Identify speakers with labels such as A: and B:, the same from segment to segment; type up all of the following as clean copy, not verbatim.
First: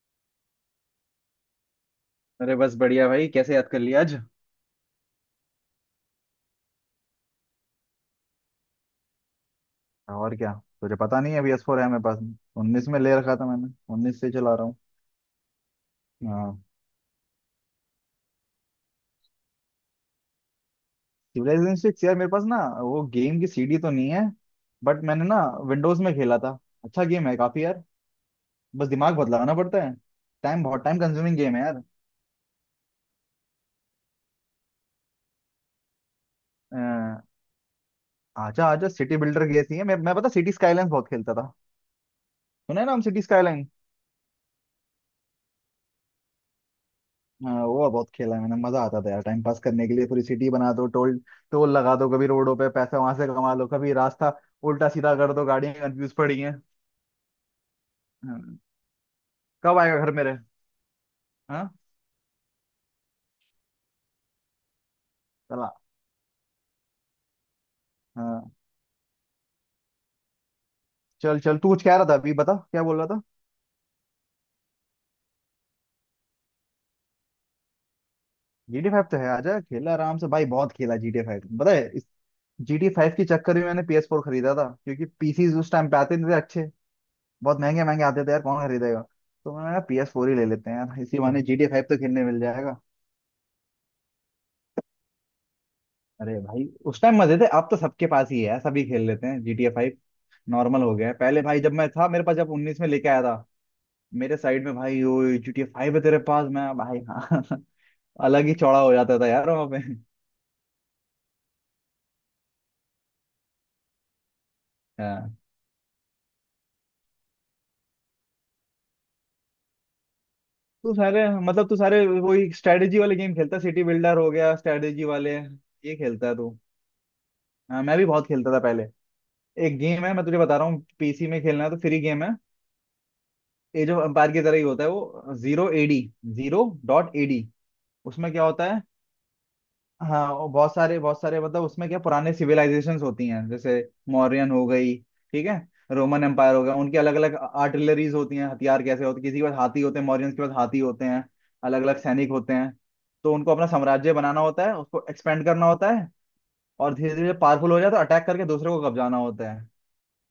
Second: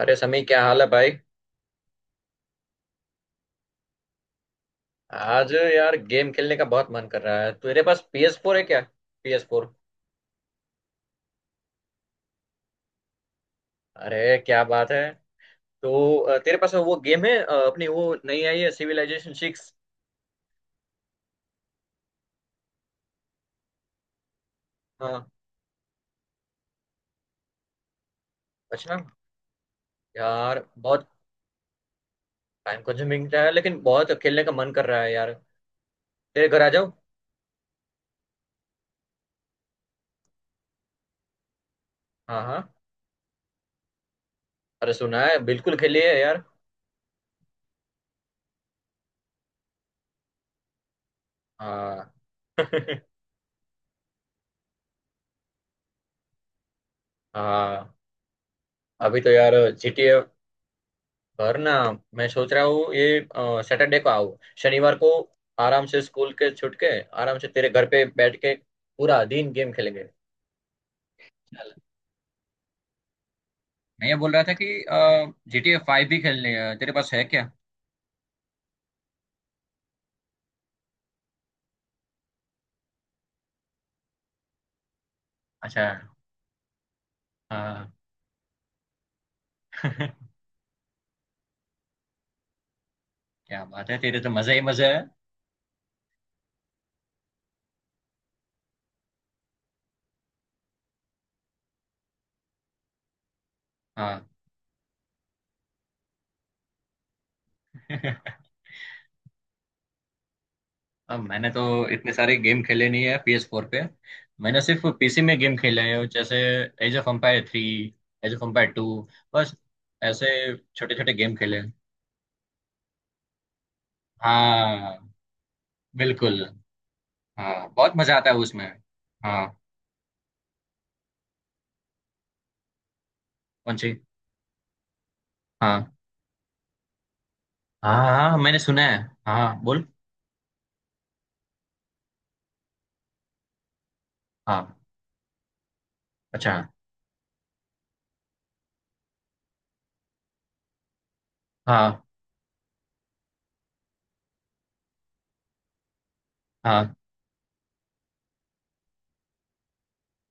A: अरे समी, क्या हाल है भाई।
B: अरे बस बढ़िया भाई। कैसे याद कर लिया आज?
A: आज यार गेम खेलने का बहुत मन कर रहा है, तेरे पास PS4 फोर है क्या? PS4 फोर
B: और क्या। तुझे पता नहीं है बी एस फोर है मेरे पास। 19 में ले रखा था मैंने, 19 से
A: अरे
B: चला
A: क्या
B: रहा हूँ।
A: बात है। तो तेरे
B: हाँ।
A: पास वो गेम है, अपनी वो नई आई है सिविलाइजेशन सिक्स।
B: सिविलाइजेशन सिक्स यार मेरे पास ना वो गेम की सीडी तो नहीं है। बट मैंने
A: हाँ।
B: ना विंडोज में खेला था। अच्छा गेम है काफी यार। बस
A: अच्छा।
B: दिमाग बहुत लगाना पड़ता है।
A: यार
B: टाइम
A: बहुत
B: कंज्यूमिंग गेम है यार।
A: टाइम कंज्यूमिंग है लेकिन बहुत खेलने का मन कर रहा है यार, तेरे घर आ
B: अ,
A: जाओ।
B: आजा आजा। सिटी बिल्डर गेसी है। मैं पता सिटी स्काईलाइंस बहुत खेलता था।
A: हाँ हाँ।
B: सुना है ना हम सिटी स्काईलाइन।
A: अरे सुना है, बिल्कुल खेलिए यार।
B: हाँ वो बहुत खेला है मैंने। मजा आता था यार टाइम पास करने के लिए। पूरी सिटी बना दो। टोल टोल लगा दो,
A: हाँ।
B: कभी रोडों पे पैसे वहां से कमा लो, कभी रास्ता उल्टा सीधा कर दो, गाड़ियां कंफ्यूज पड़ी हैं।
A: हाँ।
B: हाँ।
A: अभी तो यार।
B: कब
A: जी
B: आएगा
A: टी
B: घर
A: ए।
B: मेरे?
A: घर ना।
B: हाँ।
A: मैं सोच रहा हूँ ये। सैटरडे को आओ, शनिवार को।
B: चला।
A: आराम से स्कूल के छुट के, आराम से तेरे घर पे बैठ
B: हाँ।
A: के पूरा दिन गेम खेलेंगे।
B: चल चल, तू
A: चल।
B: कुछ कह रहा था अभी, बता क्या बोल रहा था।
A: मैं ये बोल रहा था कि GTA 5 भी खेलने है, तेरे पास है क्या?
B: GTA 5 तो है, आजा खेला आराम से भाई। बहुत खेला GTA 5। पता है, इस GTA 5 के चक्कर में मैंने PS4 फोर खरीदा था, क्योंकि पीसी उस
A: अच्छा।
B: टाइम पे आते नहीं थे अच्छे। बहुत महंगे
A: हाँ।
B: महंगे आते थे यार, कौन खरीदेगा। तो मैंने
A: क्या
B: PS4 ही ले लेते हैं यार, इसी बहाने GTA 5 तो खेलने मिल जाएगा।
A: बात है, तेरे तो मजे ही मजे है।
B: अरे भाई, उस टाइम मजे थे, अब तो सबके पास ही है यार, सभी खेल लेते हैं GTA 5। नॉर्मल हो गया है। पहले भाई जब मैं था, मेरे पास जब 19 में लेके आया था,
A: हाँ।
B: मेरे साइड में भाई, ओ GTA 5 है तेरे पास? मैं भाई हाँ अलग ही चौड़ा हो जाता था यार वहाँ पे।
A: अब मैंने तो इतने सारे गेम खेले नहीं है PS4 फोर पे। मैंने सिर्फ पीसी में
B: हाँ।
A: गेम खेले हैं जैसे age of empire three, age of empire two. बस, ऐसे
B: तू
A: छोटे छोटे
B: सारे,
A: गेम खेले
B: मतलब
A: हैं।
B: तू सारे वही स्ट्रेटेजी वाले गेम खेलता, सिटी बिल्डर हो गया,
A: हाँ,
B: स्ट्रेटेजी वाले ये खेलता है
A: बिल्कुल।
B: तू।
A: हाँ,
B: हाँ
A: बहुत
B: मैं भी
A: मजा
B: बहुत
A: आता है
B: खेलता था
A: उसमें।
B: पहले।
A: हाँ।
B: एक गेम है मैं तुझे बता रहा हूँ, पीसी में खेलना है तो फ्री गेम है।
A: कौन
B: एज
A: सी?
B: ऑफ एम्पायर की तरह ही होता है वो, जीरो
A: हाँ
B: एडी। Zero dot A D.
A: हाँ हाँ,
B: उसमें
A: हाँ,
B: क्या
A: मैंने
B: होता है,
A: सुना है। हाँ हाँ, बोल।
B: हाँ, और बहुत सारे बहुत सारे, मतलब उसमें क्या पुराने सिविलाइजेशंस होती हैं जैसे मौर्यन हो
A: हाँ।
B: गई, ठीक है, रोमन
A: अच्छा।
B: एम्पायर हो गया। उनकी अलग अलग आर्टिलरीज होती हैं, हथियार कैसे होते, किसी के पास हाथी होते हैं, मौर्यंस के पास हाथी होते हैं, अलग अलग
A: हाँ
B: सैनिक होते हैं। तो उनको अपना साम्राज्य बनाना होता है, उसको एक्सपेंड करना होता है,
A: हाँ।
B: और धीरे धीरे पावरफुल हो जाए तो अटैक करके दूसरे को कब्जाना होता है।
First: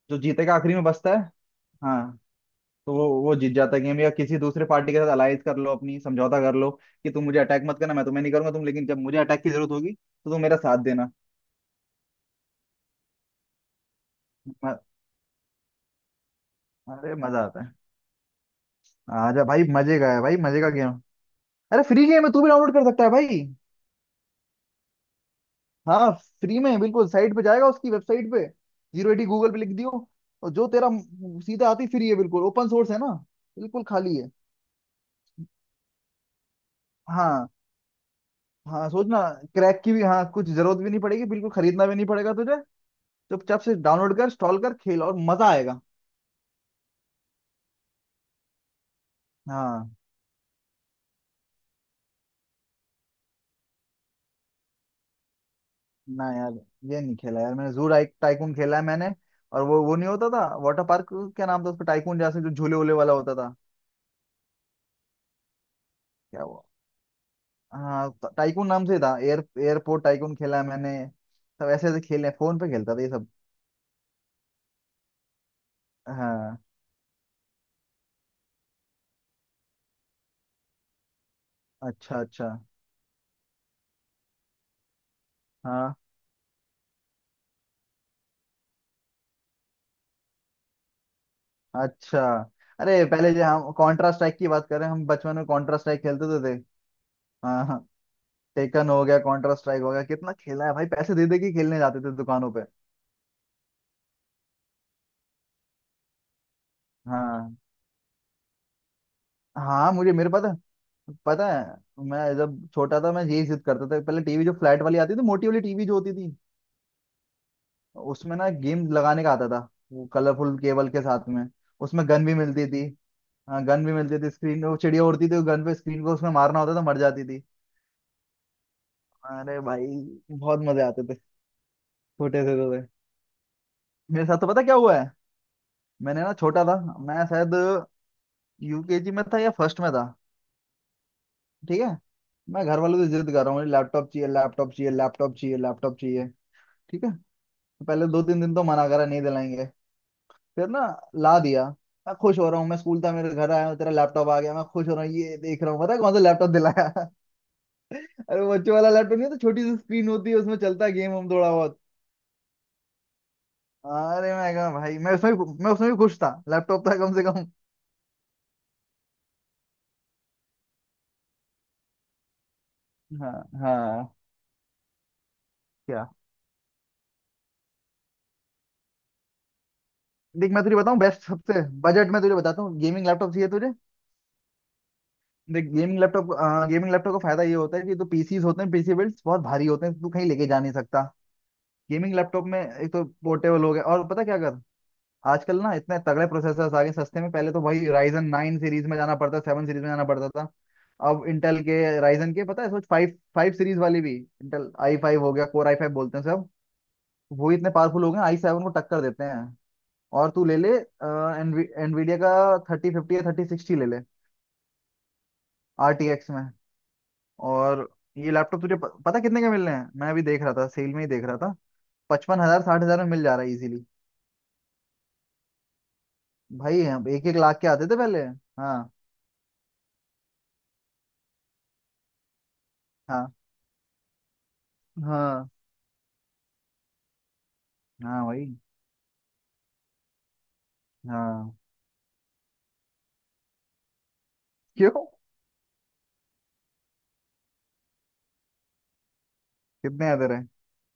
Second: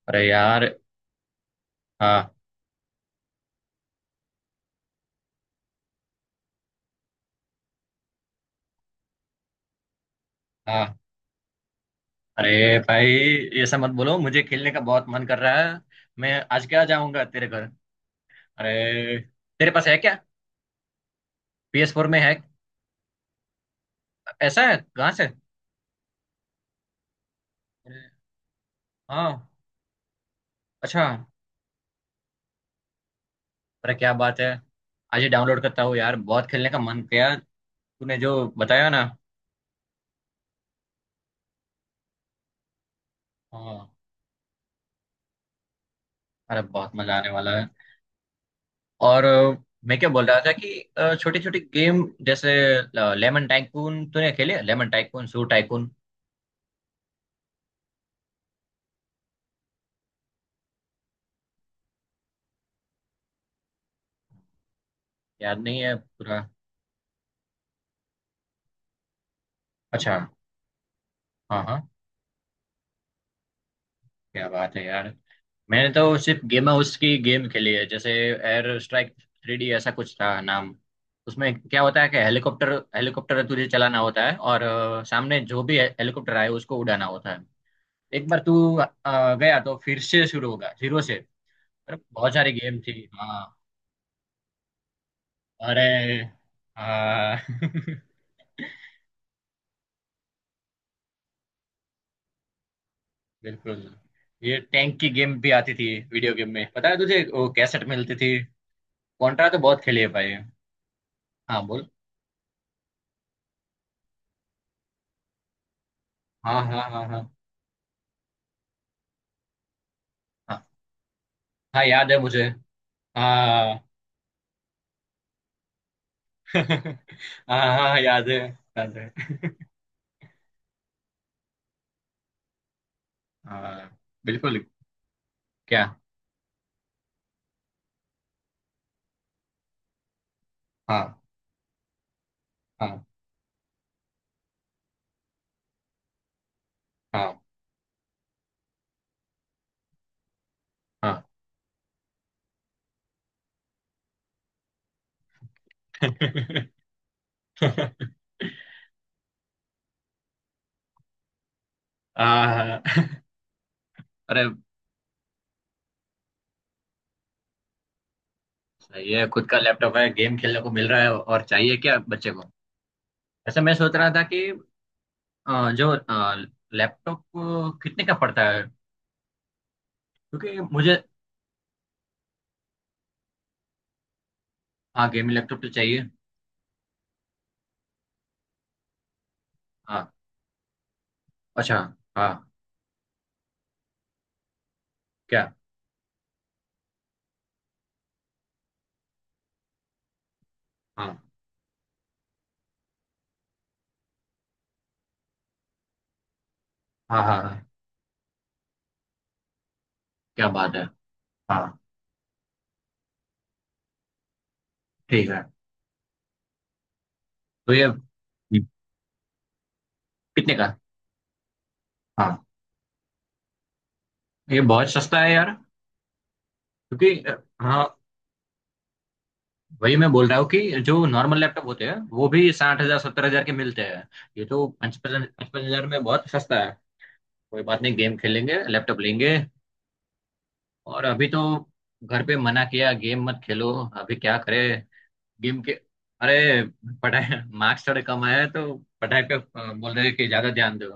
B: जो
A: अरे
B: जीतेगा
A: यार।
B: आखिरी में बचता है, हाँ,
A: हाँ।
B: तो वो जीत जाता है गेम। या किसी दूसरे पार्टी के साथ अलाइज कर लो अपनी, समझौता कर लो कि तुम मुझे अटैक मत करना, मैं तुम्हें नहीं करूंगा तुम, लेकिन जब मुझे अटैक की जरूरत होगी तो तुम मेरा साथ
A: हाँ।
B: देना।
A: अरे भाई, ये सब मत बोलो, मुझे खेलने का
B: म-
A: बहुत मन कर रहा है। मैं आज क्या
B: अरे
A: जाऊंगा
B: मजा
A: तेरे घर?
B: आता है।
A: अरे,
B: आजा भाई,
A: तेरे पास है
B: मजे का
A: क्या?
B: है भाई, मजे का गेम। अरे
A: PS4
B: फ्री
A: फोर में
B: गेम है,
A: है?
B: तू भी डाउनलोड कर सकता है भाई।
A: ऐसा है, कहाँ से?
B: हाँ फ्री में बिल्कुल, साइट पे जाएगा उसकी,
A: अरे,
B: वेबसाइट पे। Zero A
A: D.
B: गूगल पे लिख दियो। और जो तेरा
A: अच्छा।
B: सीधा आती, फ्री है बिल्कुल, ओपन सोर्स है ना। बिल्कुल
A: अरे क्या
B: खाली है।
A: बात है, आज ही डाउनलोड करता हूँ यार, बहुत खेलने का मन किया
B: हाँ।
A: तूने जो
B: हाँ
A: बताया ना।
B: सोचना, क्रैक की भी हाँ कुछ जरूरत भी नहीं पड़ेगी, बिल्कुल खरीदना भी नहीं पड़ेगा तुझे। चुपचाप से
A: हाँ।
B: डाउनलोड कर इंस्टॉल कर खेल और मजा आएगा।
A: अरे, बहुत मजा आने वाला है। और अ,
B: हाँ।
A: मैं क्या बोल रहा था कि छोटी छोटी गेम जैसे लेमन टाइकून, तूने खेले? लेमन टाइकून, सू टाइकून।
B: ना यार, ये नहीं खेला यार मैंने। जू टाइक टाइकून खेला है मैंने। और वो नहीं होता था वाटर पार्क, क्या नाम था उसका, टाइकून जैसे जो झूले वूले वाला होता था।
A: याद नहीं है पूरा।
B: क्या वो, हाँ टाइकून नाम से था। एयर एयरपोर्ट
A: अच्छा।
B: टाइकून खेला है मैंने।
A: हाँ
B: सब
A: हाँ।
B: ऐसे ऐसे खेले हैं, फोन पे खेलता था ये सब।
A: क्या बात है यार, मैंने तो सिर्फ
B: हाँ।
A: गेम हाउस की गेम खेली है जैसे एयर स्ट्राइक 3D, ऐसा कुछ था नाम। उसमें क्या होता है कि
B: अच्छा अच्छा।
A: हेलीकॉप्टर हेलीकॉप्टर तुझे चलाना होता है, और सामने जो भी
B: हाँ।
A: हेलीकॉप्टर आए उसको उड़ाना होता है। एक बार तू गया तो फिर से शुरू होगा जीरो से। मतलब
B: अच्छा।
A: बहुत सारी गेम थी।
B: अरे पहले जो,
A: हाँ।
B: हम कॉन्ट्रा स्ट्राइक की बात करें, हम बचपन में कॉन्ट्रा
A: अरे।
B: स्ट्राइक खेलते तो थे।
A: हाँ।
B: हाँ हाँ। टेकन हो गया, कॉन्ट्रा स्ट्राइक हो गया, कितना खेला है भाई, पैसे दे दे के खेलने जाते थे दुकानों पे।
A: बिल्कुल। ये टैंक की गेम भी आती थी वीडियो गेम में, पता है तुझे वो
B: हाँ
A: कैसेट मिलती थी? कॉन्ट्रा तो बहुत
B: हाँ
A: खेली है
B: मुझे, मेरे
A: भाई।
B: पास तो पता
A: हाँ, बोल।
B: है, मैं जब छोटा था मैं यही जिद करता था, पहले टीवी जो फ्लैट वाली आती थी, मोटी वाली टीवी जो होती थी,
A: हाँ हाँ हाँ हाँ।
B: उसमें ना गेम लगाने का आता था, वो कलरफुल
A: हाँ
B: केबल के साथ में।
A: हाँ,
B: उसमें
A: याद है
B: गन भी
A: मुझे।
B: मिलती थी। हाँ गन
A: हाँ।
B: भी मिलती थी, स्क्रीन वो चिड़िया उड़ती थी, गन पे स्क्रीन को उसमें मारना होता था, मर जाती थी।
A: हाँ हाँ, याद है याद है।
B: अरे भाई बहुत मजे आते थे, छोटे से तो थे।
A: हाँ,
B: मेरे साथ तो
A: बिल्कुल।
B: पता क्या हुआ है,
A: क्या?
B: मैंने ना छोटा था मैं, शायद यूकेजी में था या फर्स्ट में था,
A: हाँ
B: ठीक है, मैं घर वालों
A: हाँ
B: से जिद कर रहा हूँ, लैपटॉप चाहिए लैपटॉप चाहिए लैपटॉप चाहिए लैपटॉप चाहिए, ठीक है,
A: हाँ।
B: पहले दो तीन दिन तो मना करा, नहीं दिलाएंगे, फिर ना
A: हाँ।
B: ला दिया। मैं खुश हो रहा हूँ, मैं स्कूल था, मेरे घर आया हूँ, तेरा लैपटॉप आ गया, मैं खुश हो रहा हूँ, ये देख रहा हूँ पता है कौन सा लैपटॉप दिलाया। अरे वो बच्चों वाला लैपटॉप, नहीं तो छोटी सी स्क्रीन होती है, उसमें चलता है गेम हम थोड़ा बहुत।
A: हाँ।
B: अरे
A: अरे
B: मैं कहा भाई, मैं मैं उसमें भी खुश था, लैपटॉप था कम से कम।
A: सही है, खुद का लैपटॉप है, गेम खेलने को मिल रहा है, और चाहिए क्या बच्चे को?
B: हाँ
A: ऐसे मैं सोच रहा
B: हाँ।
A: था कि जो
B: क्या?
A: लैपटॉप कितने का पड़ता है?
B: देख
A: क्योंकि
B: मैं तुझे
A: मुझे।
B: बताऊँ, बेस्ट सबसे बजट में तुझे बताता हूँ, गेमिंग लैपटॉप चाहिए तुझे?
A: हाँ, गेमिंग लैपटॉप
B: देख
A: तो
B: गेमिंग
A: चाहिए।
B: लैपटॉप, गेमिंग लैपटॉप का फायदा ये होता है कि तो पीसीज होते हैं, पीसी बिल्ड्स बहुत भारी होते हैं, तू
A: हाँ।
B: कहीं लेके जा नहीं सकता।
A: अच्छा।
B: गेमिंग लैपटॉप
A: हाँ।
B: में एक तो पोर्टेबल हो गया, और पता क्या कर,
A: क्या?
B: आजकल ना इतने तगड़े प्रोसेसर्स आ गए सस्ते में। पहले तो भाई राइजन नाइन सीरीज में जाना पड़ता, सेवन सीरीज में जाना पड़ता था। अब
A: हाँ
B: इंटेल के, राइजन के, पता है सोच फाइव फाइव सीरीज वाली भी, इंटेल आई फाइव हो गया, कोर आई फाइव बोलते हैं सब।
A: हाँ हाँ,
B: वो
A: हाँ,
B: इतने पावरफुल हो गए आई सेवन को टक्कर देते हैं। और तू
A: क्या
B: ले
A: बात
B: ले
A: है। हाँ,
B: एनवीडिया का थर्टी फिफ्टी या थर्टी सिक्सटी ले ले,
A: ठीक है।
B: आर टी एक्स में।
A: तो ये
B: और ये लैपटॉप तुझे पता कितने के मिल रहे हैं, मैं अभी देख रहा
A: कितने
B: था,
A: का?
B: सेल में ही देख रहा था।
A: हाँ,
B: 55 हजार 60 हजार में मिल जा रहा है इजीली।
A: ये बहुत सस्ता है यार।
B: भाई हम एक एक लाख के
A: हाँ।
B: आते थे पहले। हाँ
A: वही मैं बोल रहा हूँ कि जो नॉर्मल लैपटॉप होते हैं वो भी 60,000, सत्तर
B: हाँ
A: हजार के मिलते हैं। ये तो पचपन
B: हाँ
A: 55,000 में बहुत सस्ता है। कोई बात नहीं, गेम
B: हाँ भाई
A: खेलेंगे, लैपटॉप लेंगे। और अभी तो
B: हाँ।
A: घर पे मना किया गेम मत खेलो। अभी क्या करे
B: क्यों?
A: गेम के? अरे पढ़ाई, मार्क्स थोड़े कम आए हैं तो पढ़ाई पे बोल रहे
B: कितने
A: हैं कि
B: आते रहे?
A: ज्यादा ध्यान दो।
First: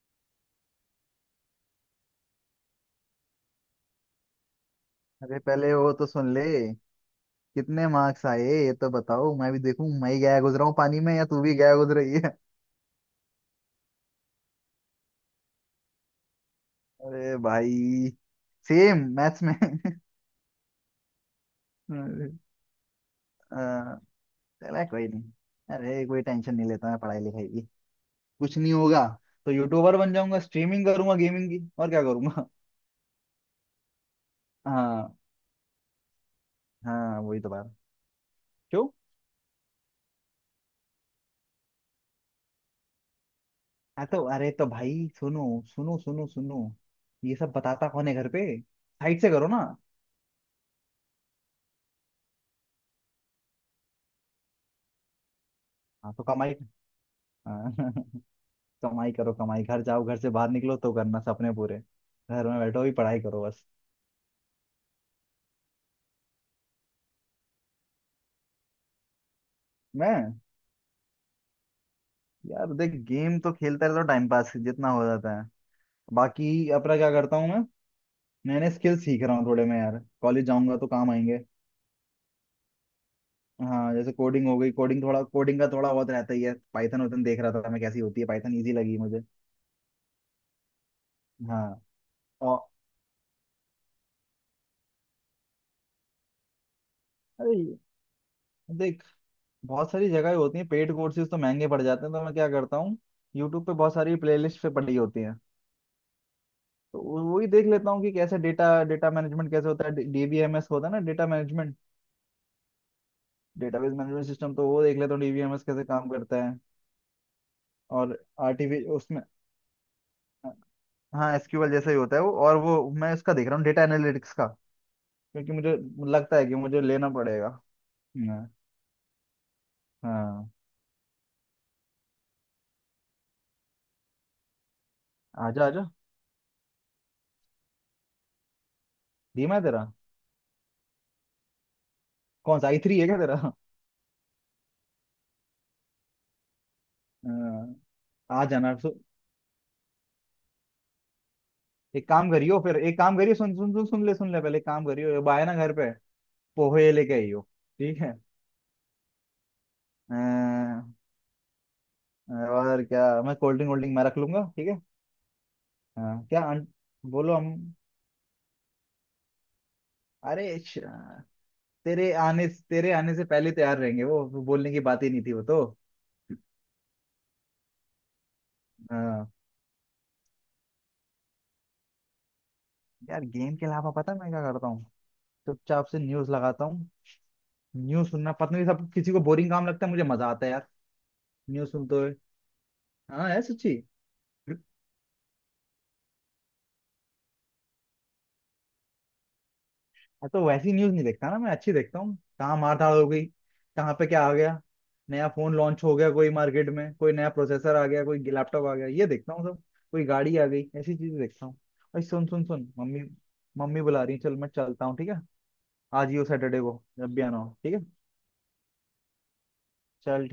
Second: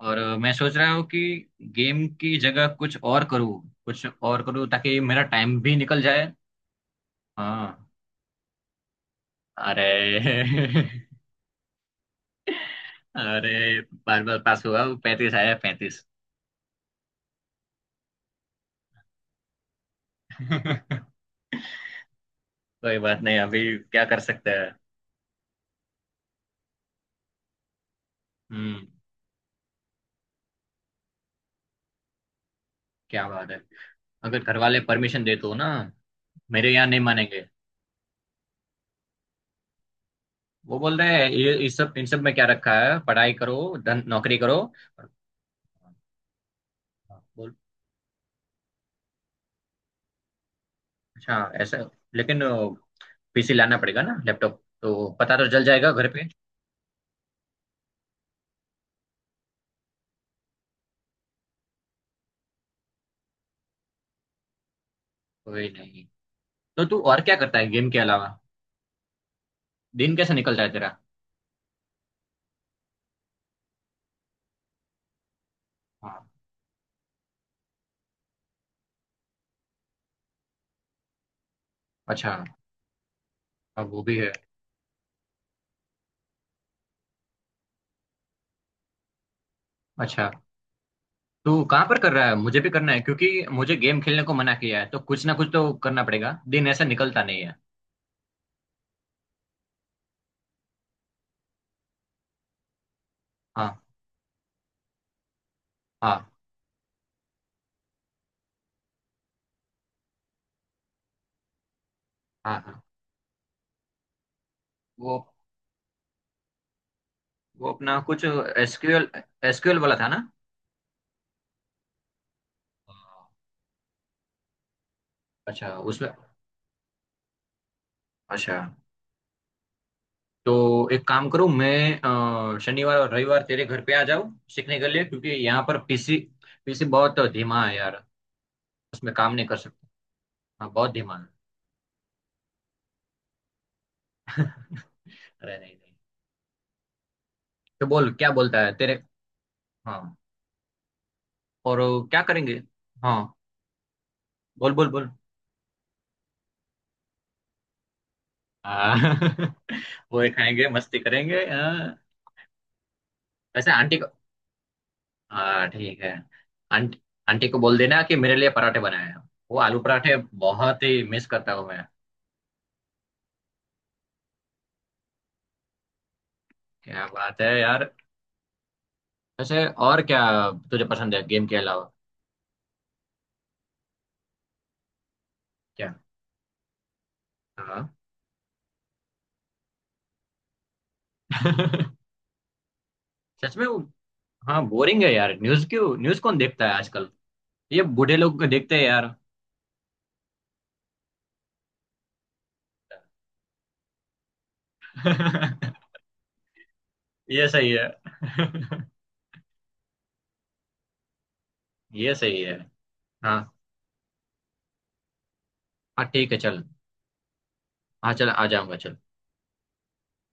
A: मैं सोच रहा हूँ कि गेम की जगह कुछ और करूँ, कुछ और करूँ ताकि मेरा
B: अरे
A: टाइम
B: पहले
A: भी
B: वो
A: निकल
B: तो
A: जाए।
B: सुन ले, कितने
A: हाँ।
B: मार्क्स आए ये तो बताओ, मैं भी
A: अरे।
B: देखूं, मैं ही गया गुजरा हूँ पानी में या तू भी गया गुजर रही है।
A: अरे बार बार पास हुआ, 35 आया, 35।
B: अरे भाई सेम मैथ्स में। अरे,
A: कोई बात नहीं,
B: अ,
A: अभी क्या कर सकते हैं।
B: चला कोई नहीं। अरे कोई टेंशन नहीं लेता मैं पढ़ाई लिखाई की, कुछ नहीं
A: हम्म।
B: होगा। तो यूट्यूबर बन जाऊंगा, स्ट्रीमिंग करूंगा गेमिंग की, और क्या करूंगा।
A: क्या बात है, अगर घर वाले
B: हाँ।
A: परमिशन दे तो ना। मेरे यहाँ नहीं
B: हाँ वही
A: मानेंगे।
B: तो बात। क्यों?
A: वो बोल रहे हैं ये इस सब इन सब में क्या रखा है, पढ़ाई करो, धन
B: हाँ तो
A: नौकरी
B: अरे
A: करो।
B: तो भाई सुनो सुनो सुनो सुनो,
A: हाँ,
B: ये सब
A: बोल।
B: बताता कौन है घर पे, साइड से करो ना।
A: अच्छा, ऐसा। लेकिन पीसी लाना पड़ेगा ना, लैपटॉप तो पता तो चल जाएगा घर
B: हाँ तो
A: पे।
B: कमाई, हाँ, कमाई करो कमाई, घर जाओ, घर से बाहर निकलो तो करना सपने पूरे, घर में बैठो भी पढ़ाई करो बस।
A: कोई नहीं। तो तू और क्या करता है गेम के अलावा? दिन
B: मैं,
A: कैसे निकलता है तेरा?
B: यार देख गेम तो खेलता रहता हूँ, टाइम पास जितना हो जाता है।
A: हाँ।
B: बाकी अपना क्या करता हूँ मैं, नए नए स्किल सीख रहा हूँ थोड़े मैं, यार कॉलेज जाऊंगा तो काम आएंगे।
A: अच्छा। अब
B: हाँ
A: वो
B: जैसे
A: भी है।
B: कोडिंग हो गई, कोडिंग थोड़ा कोडिंग का थोड़ा बहुत रहता ही है, पाइथन वाइथन देख रहा था मैं कैसी होती है, पाइथन इजी लगी मुझे।
A: अच्छा, तू
B: हाँ
A: कहाँ पर कर रहा है?
B: और
A: मुझे भी करना है क्योंकि मुझे गेम खेलने को मना किया है, तो कुछ ना कुछ तो करना पड़ेगा, दिन ऐसा निकलता नहीं है।
B: अरे देख, बहुत सारी जगह होती है पेड कोर्सेज, तो महंगे पड़ जाते हैं, तो मैं क्या करता हूँ, यूट्यूब पे
A: हाँ
B: बहुत सारी प्लेलिस्ट पे पड़ी होती हैं।
A: हाँ।
B: तो वही देख लेता हूँ कि कैसे डेटा, डेटा मैनेजमेंट कैसे होता है, डीबीएमएस होता है ना, डेटा मैनेजमेंट,
A: हाँ हाँ।
B: Database management system. तो वो देख लेता
A: वो,
B: हूँ डीबीएमएस कैसे काम करता है
A: अपना
B: और
A: कुछ
B: आरटीवी
A: एसक्यूएल।
B: उसमें।
A: एसक्यूएल वाला था ना?
B: हाँ एसक्यूएल जैसा ही होता है वो। और वो मैं
A: हाँ,
B: उसका देख रहा हूँ डेटा एनालिटिक्स का, क्योंकि मुझे
A: अच्छा उसमें।
B: लगता है कि मुझे लेना पड़ेगा। हाँ।
A: अच्छा,
B: हाँ,
A: तो एक काम करूं मैं, शनिवार और रविवार तेरे घर पे आ जाऊं सीखने के लिए, क्योंकि यहाँ
B: आजा
A: पर
B: आजा।
A: पीसी पीसी बहुत धीमा है यार, उसमें काम नहीं
B: धीमा
A: कर
B: है तेरा?
A: सकता। हाँ, बहुत धीमा है।
B: कौन सा आई थ्री है क्या तेरा?
A: अरे नहीं नहीं।
B: हाँ,
A: तो बोल, क्या
B: आ
A: बोलता है
B: जाना।
A: तेरे? हाँ। और
B: एक
A: क्या
B: काम करियो,
A: करेंगे?
B: फिर एक काम
A: हाँ,
B: करियो, सुन सुन सुन सुन ले सुन ले, पहले एक
A: बोल
B: काम
A: बोल बोल।
B: करियो, अब आए ना घर पे, पोहे लेके आइयो ठीक है।
A: हाँ। वो ही खाएंगे,
B: अ,
A: मस्ती करेंगे, हाँ।
B: और क्या, मैं कोल्ड ड्रिंक
A: वैसे
B: वोल्ड
A: आंटी
B: ड्रिंक मैं
A: को।
B: रख लूंगा, ठीक है।
A: हाँ, ठीक
B: अ,
A: है।
B: क्या आंट-
A: आंटी
B: बोलो
A: आंटी
B: हम,
A: को बोल देना कि मेरे लिए पराठे बनाए हैं, वो आलू पराठे,
B: अरे श-
A: बहुत ही मिस करता हूँ मैं।
B: तेरे आने, तेरे आने से पहले तैयार रहेंगे वो बोलने की बात ही नहीं थी वो तो।
A: क्या बात है यार।
B: हाँ।
A: वैसे और क्या तुझे पसंद है गेम के अलावा?
B: यार गेम के अलावा पता है मैं क्या करता हूँ, चुपचाप
A: क्या?
B: से न्यूज लगाता हूँ।
A: हाँ।
B: न्यूज सुनना, पता नहीं सब किसी को बोरिंग काम लगता है, मुझे मजा आता है यार न्यूज सुनते हुए। हाँ है
A: सच में
B: सच्ची।
A: वो। हाँ, बोरिंग है यार न्यूज, क्यों? न्यूज कौन देखता है आजकल, ये बूढ़े लोग देखते हैं यार।
B: मैं तो वैसी न्यूज नहीं देखता ना मैं, अच्छी देखता हूँ, कहाँ मार धाड़ हो गई, कहाँ पे क्या आ गया, नया फोन लॉन्च हो गया कोई मार्केट में, कोई नया
A: ये सही
B: प्रोसेसर
A: है।
B: आ गया, कोई लैपटॉप आ गया, ये देखता हूँ सब, कोई गाड़ी आ गई, ऐसी चीजें देखता हूँ भाई।
A: ये
B: सुन
A: सही
B: सुन
A: है।
B: सुन, मम्मी
A: हाँ।
B: मम्मी बुला रही है, चल मैं चलता हूँ, ठीक है,
A: हाँ,
B: आज ही हो,
A: ठीक है,
B: सैटरडे
A: चल।
B: को, जब भी आना हो, ठीक है
A: हाँ, चल आ जाऊंगा, चल।
B: चल।